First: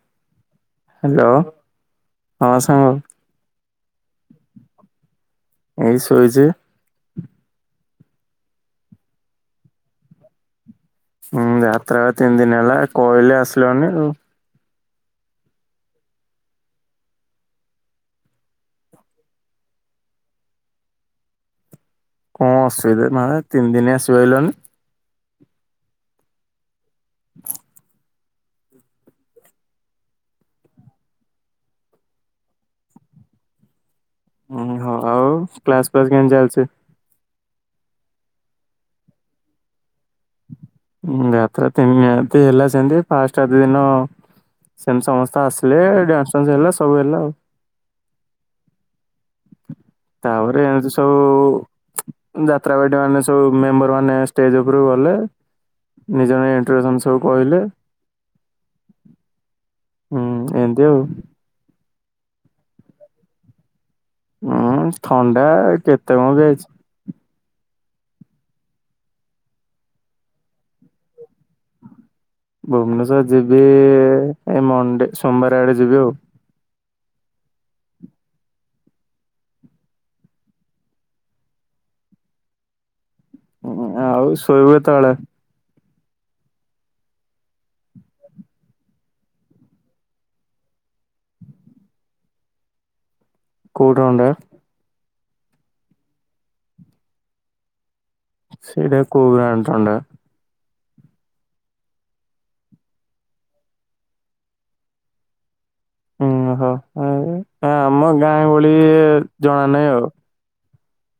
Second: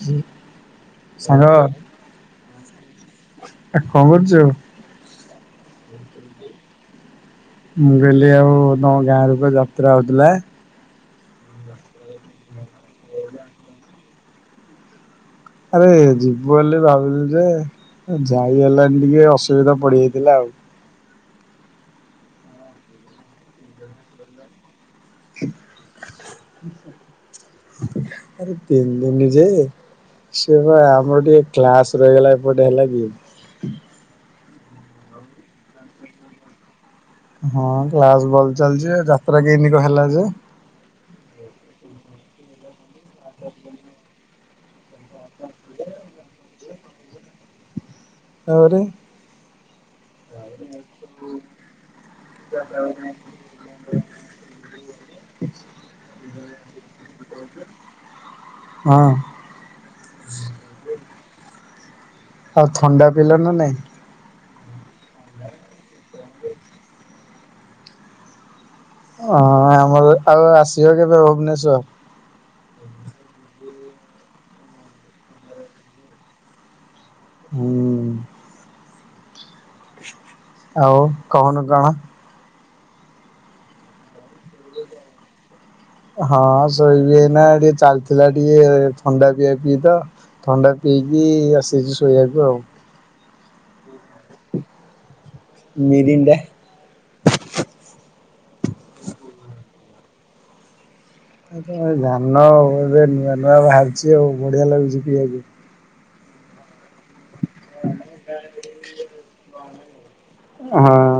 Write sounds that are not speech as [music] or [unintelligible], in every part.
ହୁଁ। ହ୍ୟାଲୋ ହଁ ସାଙ୍ଗ। ଆ କହୁଛୁ। ଏଇ ଶୋଇଛି। ମୁଁ କହିଲି ଆଉ ତମ ଗାଁରେ କୁଆଡେ ଯାତ୍ରା ହେଉଥିଲା। ହୁଁ ଯାତ୍ରା ତିନି ଦିନ୍ ହେଲା କହିଲେ ଆସିଲନି ଆଉ। ଆରେ ଯିବୁ ବୋଲି ଭାବିଲୁ ଯେ ଯାଇ ହେଲାଣି ଟିକେ ଅସୁବିଧା ପଡିଯାଇଥିଲା ଆଉ। କଣ ଅସୁବିଧା ମାନେ ତିନି ଦିନି ଆସିପାରିଲନି? [inaudible] ଆରେ ତିନି ଦିନ ଯେ ସେ ବେ ଆମର ଟିକେ କ୍ଲାସ ରହିଗଲା ଏପଟେ ହେଲା କି। ଉଁ ହୁ ହୋ ଆଉ କ୍ଲାସ ଫ୍ଲାସ୍ କେମ୍ତି ଚାଲିଛି? ହଁ କ୍ଲାସ ଭଲ ଚାଲିଛି ଯେ ଯାତ୍ରା କେମ୍ତି କଣ ହେଲା ଯେ? ହୁଁ ଯାତ୍ରା ତିନିରାତି ହେଲା ସେମ୍ ତି ଫାଷ୍ଟ ରାତି ଦିନ ସେମ୍ ସମସ୍ତେ ଆସିଲେ ଡ୍ୟାନ୍ସ୍ ଫାନ୍ସ୍ ହେଲା ସବୁ ହେଲା ଆଉ। ତାପରେ ତାପରେ ଏମ୍ତି ସବୁ ଯାତ୍ରା ପାଟି ମାନେ ସବୁ ମେମ୍ବର ମାନେ ଷ୍ଟେଜ୍‌ ଉପରକୁ ଗଲେ। ନିଜପାଇଁ ଇଣ୍ଟ୍ରୋଡକ୍ସନ ସବୁ କହିଲେ। ହଁ। ହୁଁ ଏମ୍ତି ଆଉ। ଆଉ ଥଣ୍ଡା ପିଇଲ ନା ନାଇଁ? ଉୁଁ ଥଣ୍ଡା କେତେ କଣ ଦିଆହେଇଛି। ହଁ ଆମର ଆଉ ଆସିବ କେବେ ଭୁବନେଶ୍ଵର? ଭୁବନେଶ୍ଵର ଯିବି ଏ ମଣ୍ଡେ ସୋମବାର ଆଡେ ଯିବି ଆଉ। ହୁଁ। ଆଉ କହୁନୁ କଣ? ଆଉ ଶୋଇବେ କେତେବେଳେ। ହଁ ଶୋଇବି ହେଇନା ଟିକେ ଚାଲିଥିଲା ଟିକେ ଥଣ୍ଡା ପିଆ ପିଇ ତ। ଥଣ୍ଡା ପିଇକି ଆସିଛି ଶୋଇବାକୁ ଆଉ। କଉ ଥଣ୍ଡା? ମିରିଣ୍ଡା। ସେଇଟା କଉ ବ୍ରାନ ଥଣ୍ଡା? ତ ଧାନ ଏବେ ନୂଆ ନୂଆ ବାହାରୁଛି ଆଉ ବଢ଼ିଆ ଲାଗୁଛି ପିଇଆକୁ। ଓହୋ ଆମ ଗାଁ ଭଳି ଜଣା ନାହିଁ ଆଉ। ହଁ।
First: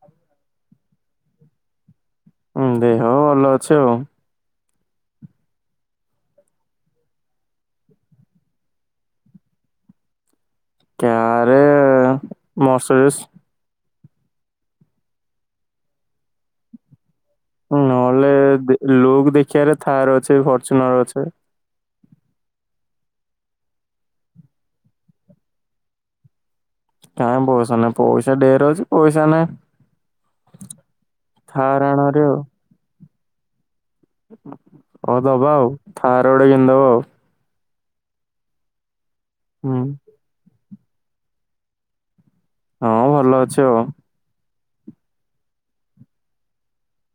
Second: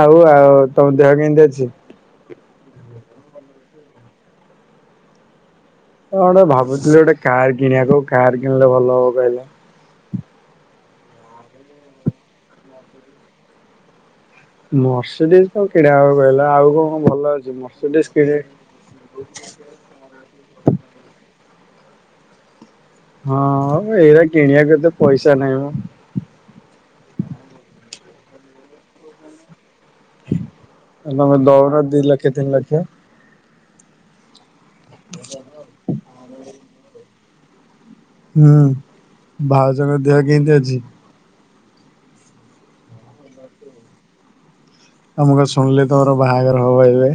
ଆଉ ଆଉ ତମ ଦେହ କେମିତି ଅଛି? ହୁଁ ଦେହ ଭଲ ଅଛି ଆଉ। ଗୋଟେ ଭାବୁଥିଲି ଗୋଟେ କାର କିଣିବାକୁ କାର୍ କିଣିଲେ ଭଲ ହବ କହିଲେ କାରେ ମସରିସ୍ ମର୍ସିଡିଜ କଣ କିଣା ହବ କହିଲ ଆଉ କଣ କଣ ଭଲ ଅଛି? ମର୍ସିଡିଜ ନହେଲେ କିଣି ଲୁକ୍ ଦେଖିବାରେ ଥାର୍ ଅଛି ଫର୍ଚୁନର ଅଛେ। ହଁ ଏଇରା କିଣିବାକୁ ଏତେ ପଇସା ନାହିଁ ମ। କାଇଁ ପଇସା ନାହିଁ ପଇସା ଡେର ଅଛି ପଇସା ନାଁହିଁ ତମେ ଦଉନ ଆଣ ଦି ଭାରି ଲକ୍ଷ ଆଉ। ତିନି ଲକ୍ଷ। ହଉ ଦବା ଆଉ ଥାର୍ ଗୋଟେ କିଣିଦବ ଆଉ। ହୁଁ ହୁଁ ଭାଉଜଙ୍କ ଦେହ କେମିତି ଅଛି? ହଁ ଭଲ ଅଛି ଆଉ ଆମେ କଣ ଶୁଣିଲେ ତମର ବାହାଘର ହବ ଏବେ।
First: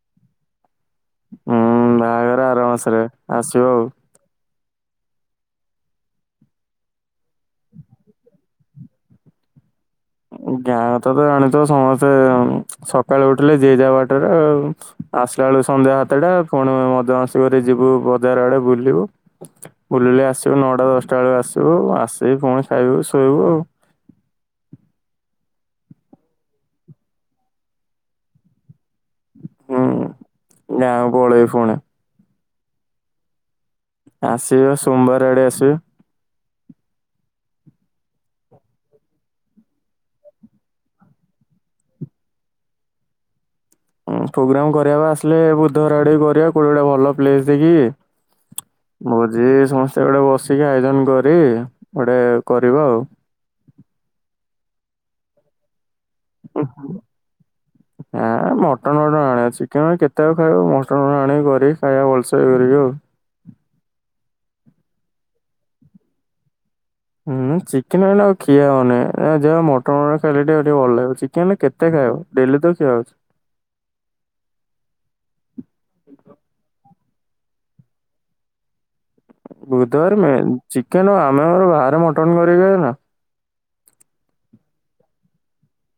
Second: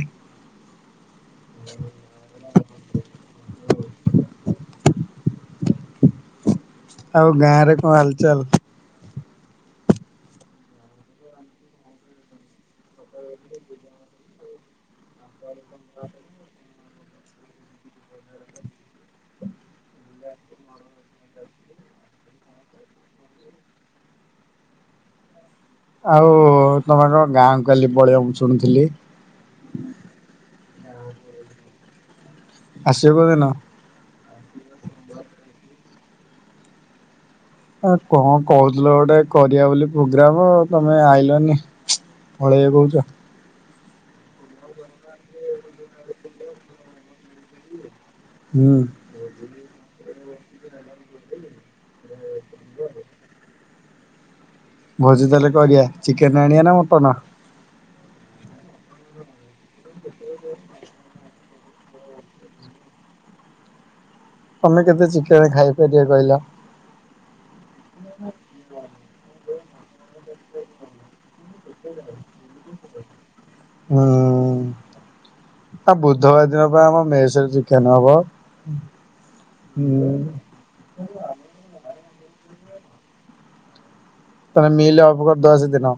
ହ ହୁଁ ବାହାଘର ଆର ମାସରେ ଆସିବ ଆଉ। ଆଉ ଗାଁରେ କଣ ହାଲଚାଲ୍? ଗାଁ କଥା ତ ଜାଣିଛ ସମସ୍ତେ ସକାଳୁ ଉଠିଲେ ଯିଏ ଯାହା ବାଟରେ ଆଉ। ଆସିଲା ବେଳକୁ ସନ୍ଧ୍ୟା ସାତଟା କଣ ମଦ ମାଂସ କରି ଯିବୁ ବଜାର ଆଡେ ବୁଲିବୁ। ବୁଲି ବୁଲି ଆସିବୁ ନଅଟା ଦଶଟା ବେଳେ ଆସିବୁ ଆସିକି ପୁଣି ଖାଇବୁ ଶୋଇବୁ ଆଉ। ଆଉ ତମେ କଣ ଗାଁକୁ କାଲି ପଳେଇବ ମୁଁ ଶୁଣୁଥିଲି ହୁଁ ଗାଁ କୁ ପଳେଇବୁ ଫୁଣି। ଆସିବ କୋଉ ଦିନ? ଆସିବି ବା ସୋମବାର ଆଡେ ଆସିବି। ଆ କଣ କହୁଥିଲ ଗୋଟେ କରିବା ବୋଲି ପ୍ରୋଗ୍ରାମ ତମେ ଆଇଲନି। ପଳେଇଆ କହୁଛ? ପ୍ରୋଗ୍ରାମ କରିବାକୁ ଆସିଲେ ବୁଧବାର ଆଡ଼େ କରିବା କୋଉଟେ ଗୋଟେ ଭଲ ପ୍ଲେସ ଦେଖିକି। ହୁଁ। ଭୋଜି ସମସ୍ତେ ଗୋଟେ ବସିକି ଆୟୋଜନ କରି ଗୋଟେ କରିବା ଆଉ। ଭୋଜି ତାହେଲେ କରିଆ ଚିକେନ ଆଣିବା ନା ମଟନ? ଆ ମଟନ ଆଣିବା ଚିକେନ କେତେବେଳେ ଖାଇବ ମଟନ ଆଣିବି କରି ଖାଇବା ଭଲ ସେ କରିକି ଆଉ। ତମେ କେତେ ଚିକେନ ଖାଇପାରିବ କହିଲ? ହୁଁ ଚିକେନ ଏ ଆଉ ଖିଆ ହଉନି ଯାହା ମ [unintelligible] ଟିକେ ଭଲ ଲାଗିବ ଚିକେନ କେତ ଖାଇବ ଡେଲି ତ ଖିଆ ହଉଚି। ହଁ। ଆ ବୁଧବାର ଦିନ ବା ଆମ ମେଶର ଚିକେନ ହବ। ହୁଁ ବୁଧବାର ମେନ୍ ଚିକେନ ଆମେ ଆମର ବାହାରେ ମଟନ କରିକି ନା [unintelligible] ମିଲ୍ ଅଫ୍ କରିଦବା ସେଦିନ।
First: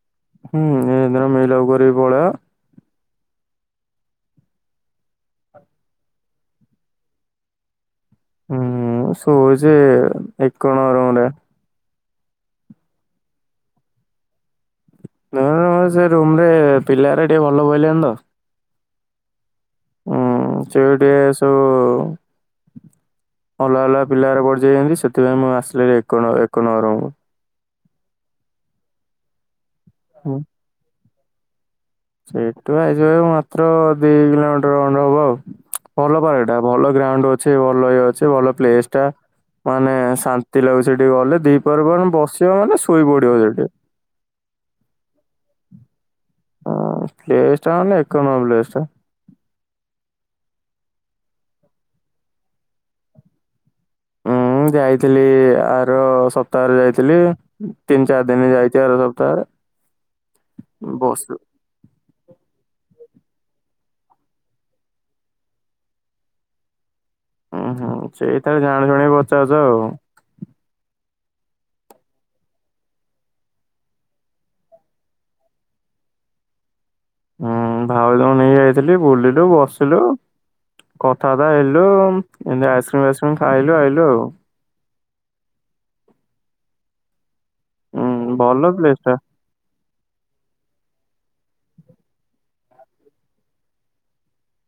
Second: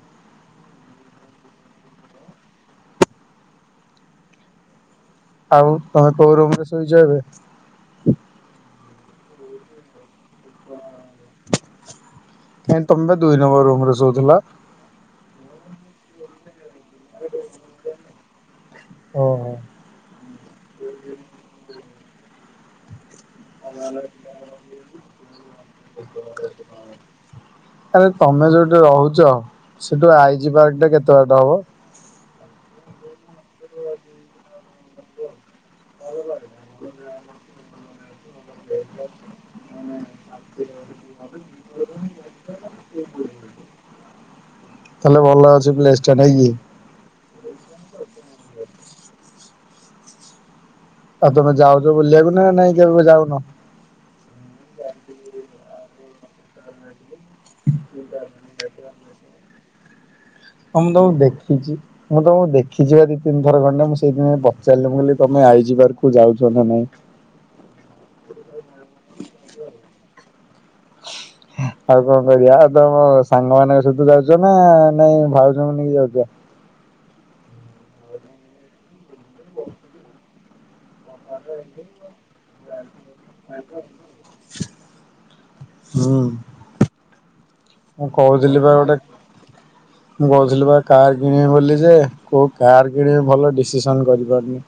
ହୁଁ ସେଇଦିନ ମିଲ୍ ଅଫ୍ କରିକି ପଳେଇବା। ଆଉ ତମେ କୋଉ ରୁମରେ ଶୋଇଚ ଏବେ? ହୁଁ ସୋଇଚି ଏକ ନମ୍ବର ରୁମରେ। କାଁଇ ତମେ ପା ଦୁଇ ନମ୍ବର ରୁମରେ ଶୋଉଥୁଲ। ନା ନା [unintelligible] ସେ ରୁମରେ ପିଲାରା ଟିକେ ଭଲ ପ‌ଇଲେନି ତ। ଓ ହୋ। ହୁଁ ସିଏ ବି ଟିକେ ସବୁ ଅଲଗା ଅଲଗା ପିଲାର ପଢିଯାଇଚନ୍ତି ସେଥିପାଇଁ ମୁଁ ଆସିଲି ଏକ ନବ ଏକ ନମ୍ବର ରୁମକୁ। ଆରେ ତମେ ଯୋଉଠି ରହୁଚ। ସେଠୁ ଆଇଜି ପାର୍କଟା କେତେ ବାଟ ହବ? ସେଇଠୁ ଆଇଜି ପାର୍କ ମାତ୍ର ଦି କିଲୋମିଟର ଖଣ୍ଡେ ହବ ଆଉ। ଭଲ ପାର୍କଟା ଭଲ ଗ୍ରାଉଣ୍ଡ ଅଛି ଭଲ ଇଏ ଅଛି ଭଲ ପ୍ଲେସଟା।। ମାନେ ଶାନ୍ତି ଲାଗୁଚି ସେଠିକି ଗଲେ ଦିପହର ପରେ ବସିବ ମାନେ ଶୋଇପଡିବ ସେଠି। ତାହେଲେ ଭଲ ଅଛି ପ୍ଲେସଟା ନାଁ କି। ହଁ ପ୍ଲେସଟା ମାନେ ଏକ ନମ୍ବର ପ୍ଲେସଟା। ଆଉ ତମେ ଯାଉଚ ବୁଲିବାକୁନା ନାଇଁ କେବେ ଯାଉନ? ମୁଁ ଯାଇଥିଲି ଆର ସପ୍ତାହରେ ଯାଇଥିଲି। ତିନ ଚାର ଦିନ ଯାଇଚି ଆର ସପ୍ତାହରେ। ତମକୁ ତ ମୁଁ ବସ୍ ଦେଖିଚି। ମୁଁ ତମକୁ ଦେଖିଚି ଦି ତିନି ଥର ଖଣ୍ଡେ। ମୁଁ ସେଇଥି ପାଇଁ ପଚାରିଲି। ମୁଁ କହିଲ ତମେ ଆଇଜି ପାର୍କକୁ ଯାଉଚ ନା ନାଇଁ। ଉଁ ହୁଁ ସେଇଥି ପାଇଁ ଜାଣି ଶୁଣି ପଚାରୁଚ ଆଉ। [inaudible] ଆଉ କଣ କରିବା ଆଉ ତମ ସାଙ୍ଗ ମାନଙ୍କ ସହିତ ଯାଉଚ ନା ନାଇଁ ଭାଉଜଙ୍କୁ ନେଇକି ଯାଉଚ? ହୁଁ ଭାଉଜଙ୍କୁ ନେଇକି ଯାଇଥିଲି ବୁଲିଲୁ ବସିଲୁ। କଥାବାର୍ତ୍ତା ହେଲୁ ଏମତି ଆଇସ୍କ୍ରିମ୍ ଫାଇସ୍କ୍ରିମ୍ ଖାଇଲୁ ଆଇଲୁ ଆଉ। ହୁଁ। ମୁଁ ହୁଁ କୋଉଥିଲି ଭଲ ପା ଗୋଟେ ପ୍ଲେସ ଟା ମୁଁ କୋଉଥିଲି ପା କାର୍ କିଣିବି ବୋଲି ଯେ କୋଉ କାର୍ କିଣିବି ଭଲ ଡିସିସନ୍ କରିପାରୁନି।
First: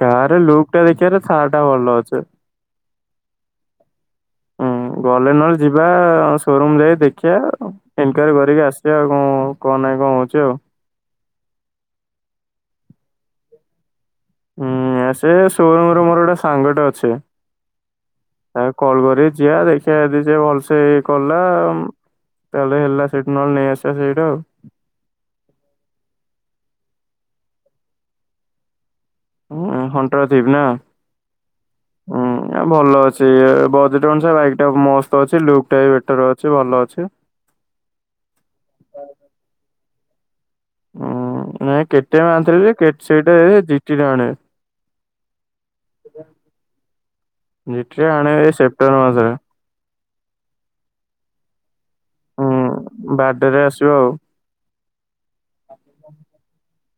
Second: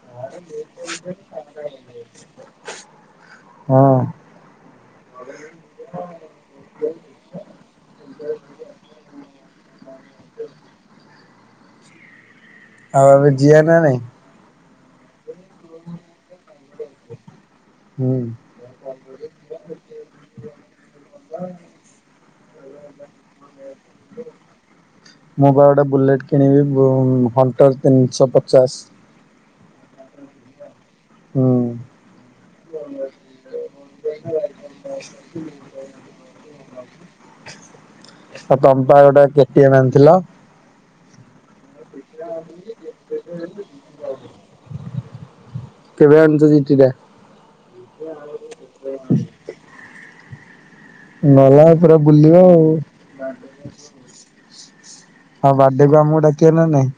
କାର୍ ଲୁକଟା ଦେଖିବାର ଅଛି। ସା‌ [unintelligible] ଟା ଭଲ ଅଛି। ହଁ। ହୁଁ ଗଲେ ନହେଲେ ଯିବା ସୋରୁମ ଯାଇ ଦେଖିବା ଆଉ। ଇନକ୍ୱାରି କରିକି ଆସିବା ଆଉ କ-କଣ ନାହିଁ କଣ ଅଛି ଆଉ। ଆଉ ଆମେ ଯିବା ନା ନାଇଁ? ହୁଁ ଆ ସେ ସୋରୁମରେ ମୋର ଗୋଟେ ସାଙ୍ଗଟେ ଅଛି। ହୁଁ। ତାକୁ କଲ୍ କରି ଯିବା ଦେଖିବା ଯଦି ଯଦି ସିଏ ଭଲସେ ଇଏ କଲା ଉଁ ତାହେଲେ ହେଲା ସେଇଠୁ ନହେଲେ ନେଇ ଆସିବା ସେଇଠୁ ଆଉ। ମୁଁ ପା ଗୋଟେ ବୁଲେଟ୍ କିଣିବି ବୁ ହଣ୍ଟର ତିନିଶହ ପଚାଶ। ଉଁ ହଁ ହଣ୍ଟର ଥିବ୍ [unintelligible] ନା। ହୁଁ। ନା ଭଲ ଅଛି ବଜେଟ ଅନୁସାରେ ବାଇକଟା ମସ୍ତ ଅଛି। ଲୁକ୍ ଟା ବି ବେଟର ଅଛି ଭଲ ଅଛି। ଆ ତମେପା ଗୋଟେ କେଟିଏମ୍ ଆଣିଥିଲ। ହୁଁ ନାଇଁ କେଟିଏମ୍ ଆଣିଥିଲି ଯେ କେ ସେଇଟା ଏ ଜିଟିଟା [unintelligible] ଆଣିବି। କେବେ ଅଣିଚ ଜିଟିଟା? ଜିଟିଟା ଆଣିବି ଏଇ ସେପ୍ଟେମ୍ବର ମାସରେ। ଭଲ ଏଥର ବୁଲିବ ଆଉ। ବାଡେ ରେ ଆସିବ ଆଉ। ତମ ବାର୍ଥଡେ କୁ ଆମକୁ ଡାକିବ କି ନାଇଁ?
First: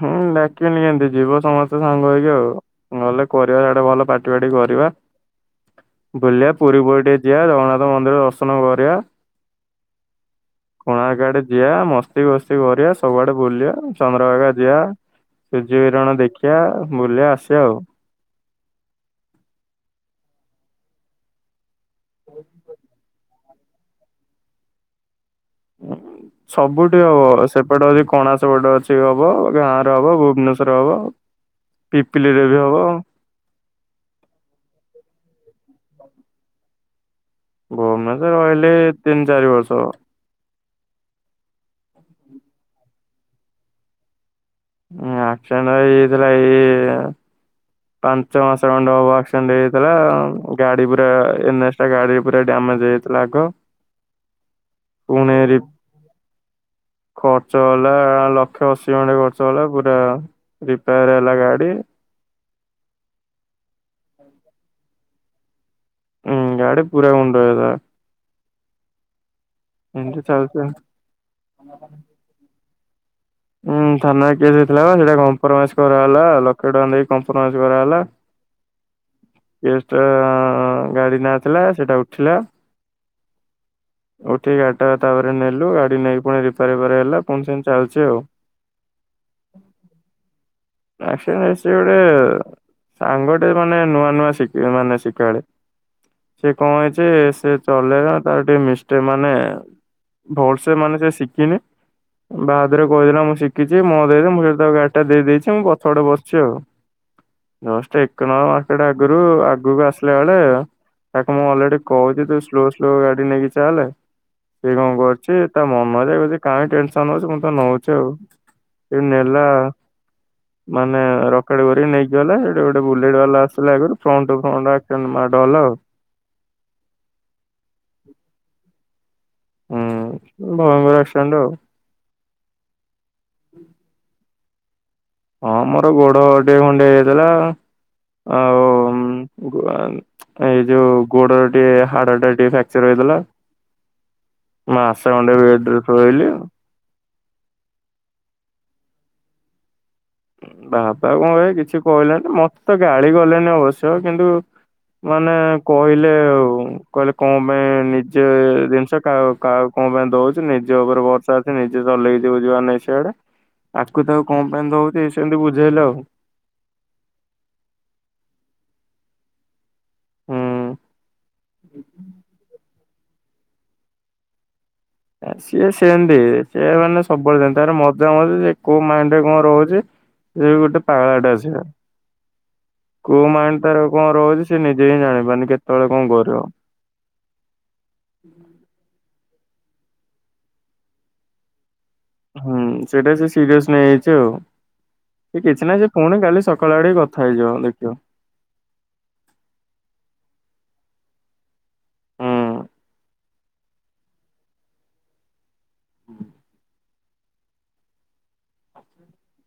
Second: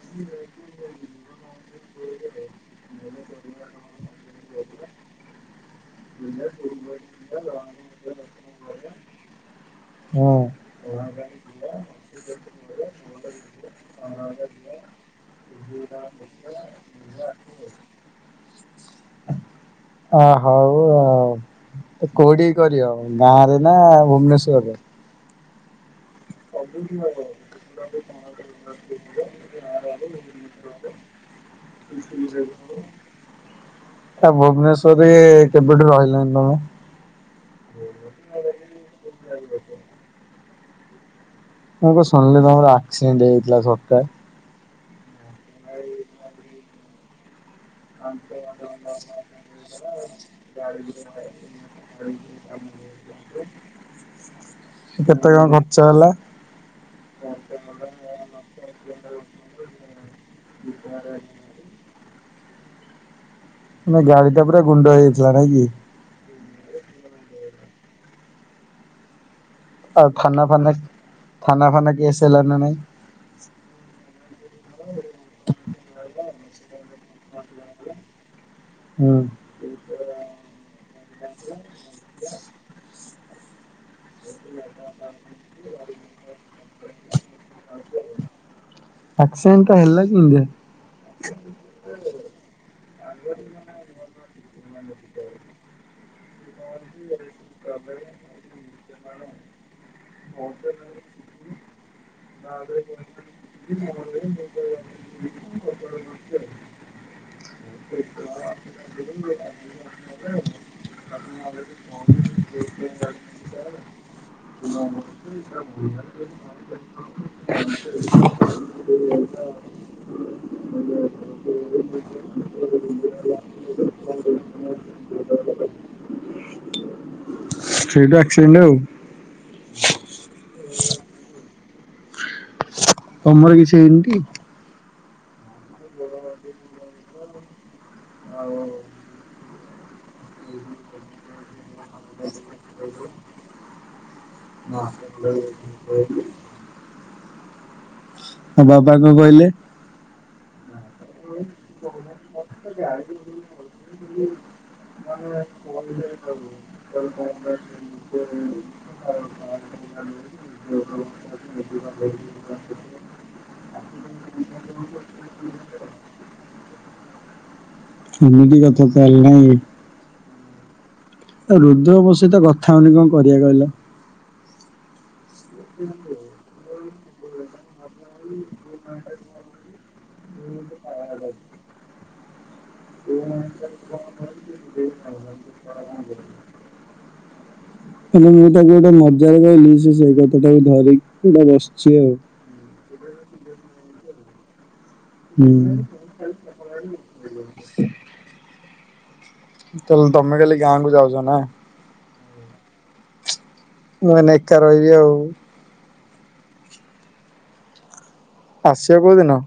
ହୁଁ ଡାକିବି ନିହାତି ଯିବ ସମସ୍ତେ ସାଙ୍ଗ ହେଇକି ଆଉ। ନହେଲେ କରିବା ସିଆଡେ ଭଲ ପାଟି ଫାଟି କରିବା। [inaudible] ବୁଲିବା ପୁରୀ ପୁରୀ ଟିକେ ଯିବା ଜଗନ୍ନାଥ ମନ୍ଦିର ଦର୍ଶନ କରିବା। ହୁଁ କୋଣାର୍କ ଆଡେ ଯିବା ମସ୍ତି ଫସ୍ତି କରିବା ସବୁଆଡେ ବୁଲିବା ଚନ୍ଦ୍ରଭାଗା ଯିବା ସୂର୍ଯ୍ୟ କିରଣ ଦେଖିିବା ବୁଲିବା ଆସିବା ଆଉ। ଅ ହଉ ଆଉ କୋଉଠି କରିଅ ଗାଁରେ ନା ଭୁବନେଶ୍ୱରରେ? ହ [inaudible] ସବୁଠି ହବ ସେପଟେ ଅଛି କଣା ସେପଟେ ଅଛି ହବ ଗାଁରେ ହବ ଭୁବନେଶ୍ଵରରେ ହବ ପିପିଲିରେ ବି ହେବ ଆଉ ଭୁବନେଶ୍ୱର ରେ କେବେଠୁ ରହିଲଣି ତମେ? ଭୁବନେଶ୍ୱର ରେ ରହିଲିଣି ତିନି ଚାରି ବର୍ଷ ହବ। ମୁଁ କଣ ଶୁଣିଲି ତମର ଆକ୍ସିଡେଣ୍ଟ ହେଇଥିଲା ସକାଳେ? ଆକ୍ସିଡେଣ୍ଟ ହେଇଯାଇଥିଲା ଏଇ ପାଞ୍ଚ ମାସ ଖଣ୍ଡହବ ଏକ୍ସିଡେଣ୍ଟ ହେଇଯାଇଥିଲା ଗାଡି ପୁରା ଏନ ଏଜ୍ ଟା ଗାଡି ପୁରା ଡ୍ୟାମେଜ ହେଇଯାଇଥିଲା ଥିଲା ଆଗ କେତେ ପୁଣି କଣ ରି ଖର୍ଚ୍ଚ ହେଲା? ଖର୍ଚ୍ଚ ହେଲା ଲକ୍ଷେ ଅଶୀ ଖଣ୍ଡେ ଖର୍ଚ୍ଚ ହେଲା ପୁରା ରିପେୟାର ହେଲା ଗାଡି ମାନେ ଗାଡି ଟା ପୁରା ଗୁଣ୍ଡ ହେଇଯାଇଥିଲା ନାଇ କି? ହୁଁ ଗାଡ଼ି ପୁରା ଗୁଣ୍ଡ ହୋଇଯାଇଥିଲା। ଆଉ ଏମିତି ଥାନା ଚାଲିଛି ଆଉ ଫାନାରେ ଥାନା ଫାନା କେଶ୍ ହେଲା ନା ନାଇଁ? ହୁଁ ଥାନାରେ କେଶ୍ ହେଇଥିଲା ପା ସେଇଟା କମ୍ପ୍ରମାଇଜ କରାହେଲା ଲକ୍ଷେ ଟଙ୍କା ଦେଇକି କମ୍ପ୍ରମାଇଜ କରାହେଲା। ହଁ। କେଶ୍ ଟା ଗାଡି ନା ରେ ଥିଲା ସେଇଟା ଉଠିଲା। ଉଠିକି ଗାଡି ଟା ତାପରେ ନେଲୁ ଗାଡି ନେଇକି ପୁଣି ରିପ୍ୟାର୍ ଫିପ୍ୟାର ହେଲା ପୁଣି ସେମିତି ଚାଲିଛି ଆଉ। ଆକ୍ସିଡେଣ୍ଟ ଟା ହେଲା କେମିତି? ଆକ୍ସିଡେଣ୍ଟ ସିଏ ଗୋଟେ ସାଙ୍ଗଟେ ମାନେ ନୂଆ ନୂଆ ଶିକ୍ ମାନେ ଶିକାଳି ସେ କଣ ହେଇଚି ସେ ଚଲେଇଲା ତାର ଟିକେ ମିଷ୍ଟେକ୍ ମାନେ ଭଲସେ ମାନେ ସେ ଶିିକିନି ବାହାଦୁରରେ କହିଦେଲା ମୁଁ ଶିଖିଛି ମୋତେ ଦେଇଦେ ମୁଁ ସେଇଠୁ ତାକୁ ଗାଡି ଟା ଦେଇ ଦେଇଛି ମୁଁ ପଛ ପଟେ ବସିଛି ଆଉ ଜଷ୍ଟ ଏକ ନମ୍ବର୍ ମାର୍କେଟ ଆଗରୁ ଆଗକୁ ଆସିଲା ବେଳେ ଆଉ ତାକୁ ମୁଁ ଅଲରେଡି କହୁଛି ତୁ ସ୍ଲୋ ସ୍ଲୋ ଗାଡି ନେଇକି ଚାଲେ ସେ କଣ କରୁଛି ତା ମନରେ କହୁଚି କାଇଁ ସେ ଟେନ୍ ସନ ନଉଛି ମୁ ତ ନଉଛି ଆଉ ଏ ନେଲା ହଁ। ମାନେ ରକେଟ୍ କରିକି ନେଇକି ଗଲା ସେଇଠୁ ଗୋଟେ ବୁଲେଟ୍ ବାଲା ଆସିଲା ଆଗରୁ ଫ୍ରଣ୍ଟ ଟୁ ଫ୍ରଣ୍ଟ୍ ଆକ୍ସି ମାଡ଼ ହେଲା ଆଉ। ସେଇଠୁ ଆକ୍ସିଡେଣ୍ଟ ଆଉ। ହୁଁ ଭୟଙ୍କର ଆକ୍ସିଡେଣ୍ଟ ଆଉ। ତମର କିଛି ହେଇନି ଟି? ହଁ ମୋର ଗୋଡ ଟିକେ ଖଣ୍ଡିଆ ହେଇଯାଇଥିଲା ଆଉ ଏଇ ଯୋଉ ଗୋଡର ଟିକେ ହାଡ ଟା ଟିକେ ଫ୍ରାକ୍ଚର ହେଇଯାଇଥିଲା। ଆଉ ମାସେ ଖଣ୍ଡେ ବେଡ୍ ରେ ପଡ଼ିଲି ଆଉ। ହଁ ବାପା କଣ କହିଲେ? ବାପା କଣ କହିବେ କିଛି କହିଲେଣି ମତେ ତ ଗାଳି ଗଲେଣିି ଅବଶ୍ୟ କିନ୍ତୁ ମାନେ କହିଲେ ଆଉ କହିଲେ କଣ ପାଇଁ ନିଜେ ଜିନିଷ କାହା କାହାକୁ କଣ ପାଇଁ ଦଉଚୁ ନିଜ ଉପରେ ଭର୍ଷା ଅଛି ନିଜେ ଚଲେଇକି ଯିବୁ ଯୁଆଡ଼େ ନାହିଁ ସିଆଡେ। ଆକୁ ତାକୁ କଣ ପାଇଁ ଦଉଚୁ ଏମିତି ସେମିତି ବୁଝେଇଲେ ଆଉ। ଏମିତି କଥା ତାହେଲେ ନାଇଁ କି। ହୁଁ। ଏ ରୁଦ୍ର ମୋ ସହିତ କଥା ହେଉନି କଣ କରିବା କହିଲ? ସିଏ ସେମତି ସିଏ ମାନେ ସବୁବେଳେ ତାର ସେମିତି ତାର ମଦ୍ ଶେଇପା ମୁଁ କହୁଚି କୋଉ ମାଇଣ୍ଡରେ କଣ ରହୁଚି ସେ ଗୋଟେ ପାାଗଳାଟା ସିଏ। କୋଉ ମାଇଣ୍ଡ ତାର କଣ ରହୁଚି ସେ ନିଜେ ହିଁ ଜାଣିପାରୁନି ସେ କେତେବେଳେ କଣ କରିବ। ମାନେ ମୁଁ ତାକୁ ଗୋଟେ ମଜାରେ କହିଲି ସେଇ କଥାଟାକୁ ଧରି ଧରିକି ଗୋଟେ ବସିଚି ଆଉ। ହୁଁ ସେଇଟା ସେ ସିରିଅସ ନେଇଯାଇଚି ଆଉ ସେ ହୁଁ କିଛି ନାଇଁ ସେ ପୁଣି କାଲି ସକ କାଳ ଆଡେ କଥା ହେଇଯିବ ଦେଖିବ। ତାହେଲେ ତମେ କାଲି ଗାଁ କୁ ଯାଉଚ ନା? ହୁଁ। ମୁଁ ଅନା ଏକା ରହିବି ଆଉ। ଆସିବ କେଉଁ ଦିନ?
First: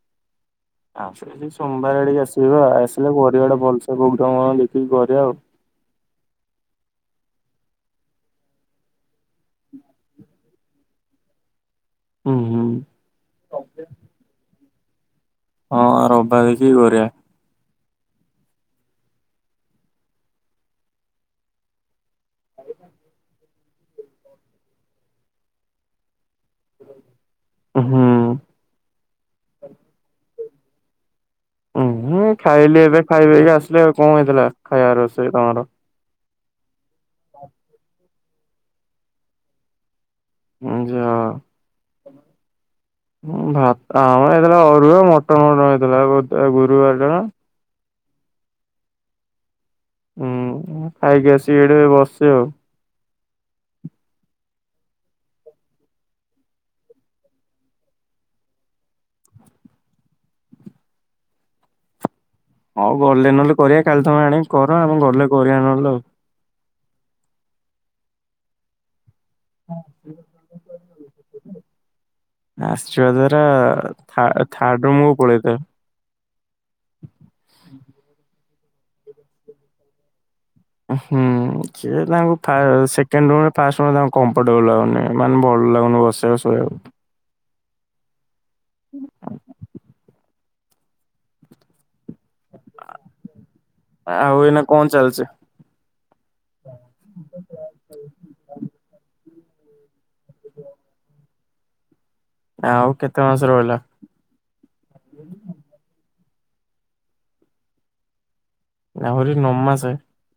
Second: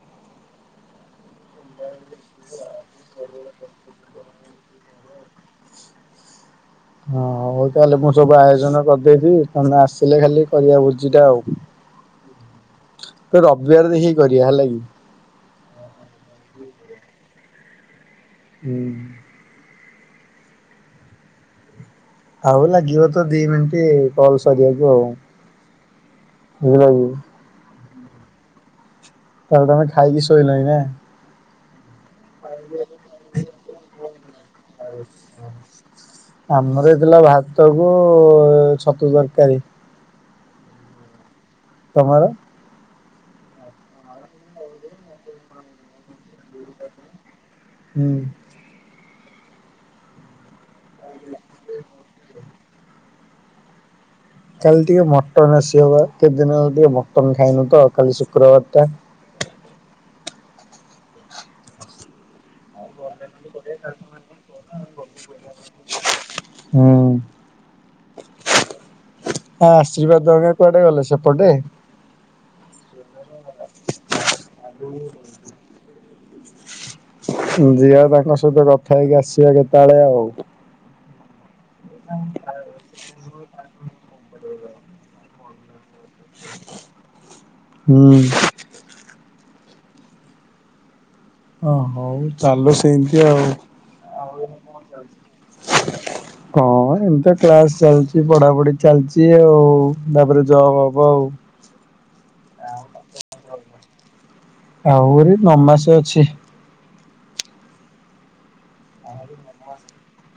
ଆସ ସୋମବାର ଆଡିକେ ଆସିବ ଆଉ ଆସିଲେ କରିବାଟେ ଭଲସେ ବଗ ମ ଦେଖିକି କରିବା ଆଉ। ହଁ ହଉ ତାହେଲେ ମୁଁ ସବୁ ଆୟୋଜନ କରିଦେଇଥିବି ତମେ ଆସିଲେ ଖାଲି କରିବା ଭୋଜିଟା ଆଉ। ହୁଁ ହୁଁ ବେ ରବିବାର ଦେଖିକି କରିବା ହେଲା କି? ହଁ ରବାରେ ଦେଖି କରିବା। ହୁଁ। ଆଉ ଲାଗିବ ତ ଦି ମିନିଟ କଲ ସରିବାକୁ ଆଉ ବୁଝିଲକି? ହୁଁ। ତାହେଲେ ତମେ ଖାଇକି ଶୋଇଲାଣି ନା? ହୁଁଁ ଖାଇଲି ଏବେ ଖାଇବେକି ଆସିଲି। ଆଉ କଣ ହେଇଥିଲା ଖାଇବା ରୋଷେଇ ତମର? ଆମର ହେଇଥିଲା ଭାତକୁ ଛତୁ ତରକାରୀ। ଉ ଯାଁ ତମର? ଭାତ ଆମର ହେଇଥିଲା ଅରୁଆ ମଟନ ମଟନ ହେଇଥିଲା ଗୁରୁବାର ଟା ପା। ହୁଁ। ହୁଁ ଖାଇକି ଆସିକି ଏଠି ବସି ଆଉ। କାଲି ଟିକେ ମଟନ ଆସିହବ କେତେ ଦିନ ହେଲେ ଟିକେ ମଟନ ଖାଇନୁ ତ କାଲି ଶୁକ୍ରବାର ଟା। ହଉ ଗଲେ ନହେଲେ କରିବା କାଲି ତମେ ଆଣିକି କର ଆମେ ଗଲେ କରିବା ନହେଲେ ଆଉ। ହୁଁ। ହ ଆଶୀର୍ବାଦ ଦ କୁଆଡେ ଗଲେ ସେପଟେ? ଆଶୀର୍ବାଦ ଟା ଧାରା ଥାର୍ଡ ରୁମ୍ କୁ ପଳେଇଥାଏ। ଜିଆ ତାଙ୍କ ସହିତ କଥା ହେଇକି ଆସିବା କେତେବେଳେ ଆଉ। ହୁଁ ସିଏ ତାଙ୍କୁ ସେକେଣ୍ଡ ର ରେ ଫାଷ୍ଟ ର ରେ ତାଙ୍କୁ କମ୍ ଫଟବଲ ଲାଗୁନି ମାନେ ଭଲ ଲାଗୁନି ବସେଇବାକୁ ଶୋଇବାକୁ। ହୁଁ। ଓ ହଉ ଚାଲୁ ସେମିତି ଆଉ। ଆଉ ଏଇନା କଣ ଚାଲିଚି? [inaudible] ହଁ, ଏମିତି କ୍ଲାସ ଚାଲିଛି, ପଢ଼ାପଢ଼ି ଚାଲିଛି ଆଉ ତାପରେ ଜବ ହବ ଆଉ। ଆଉ କେତେ ମାସ ରହିଲା? ଆହୁରି ନଅ ମାସେ ଅଛି। ଆହୁରି ନଅ ମାସେ?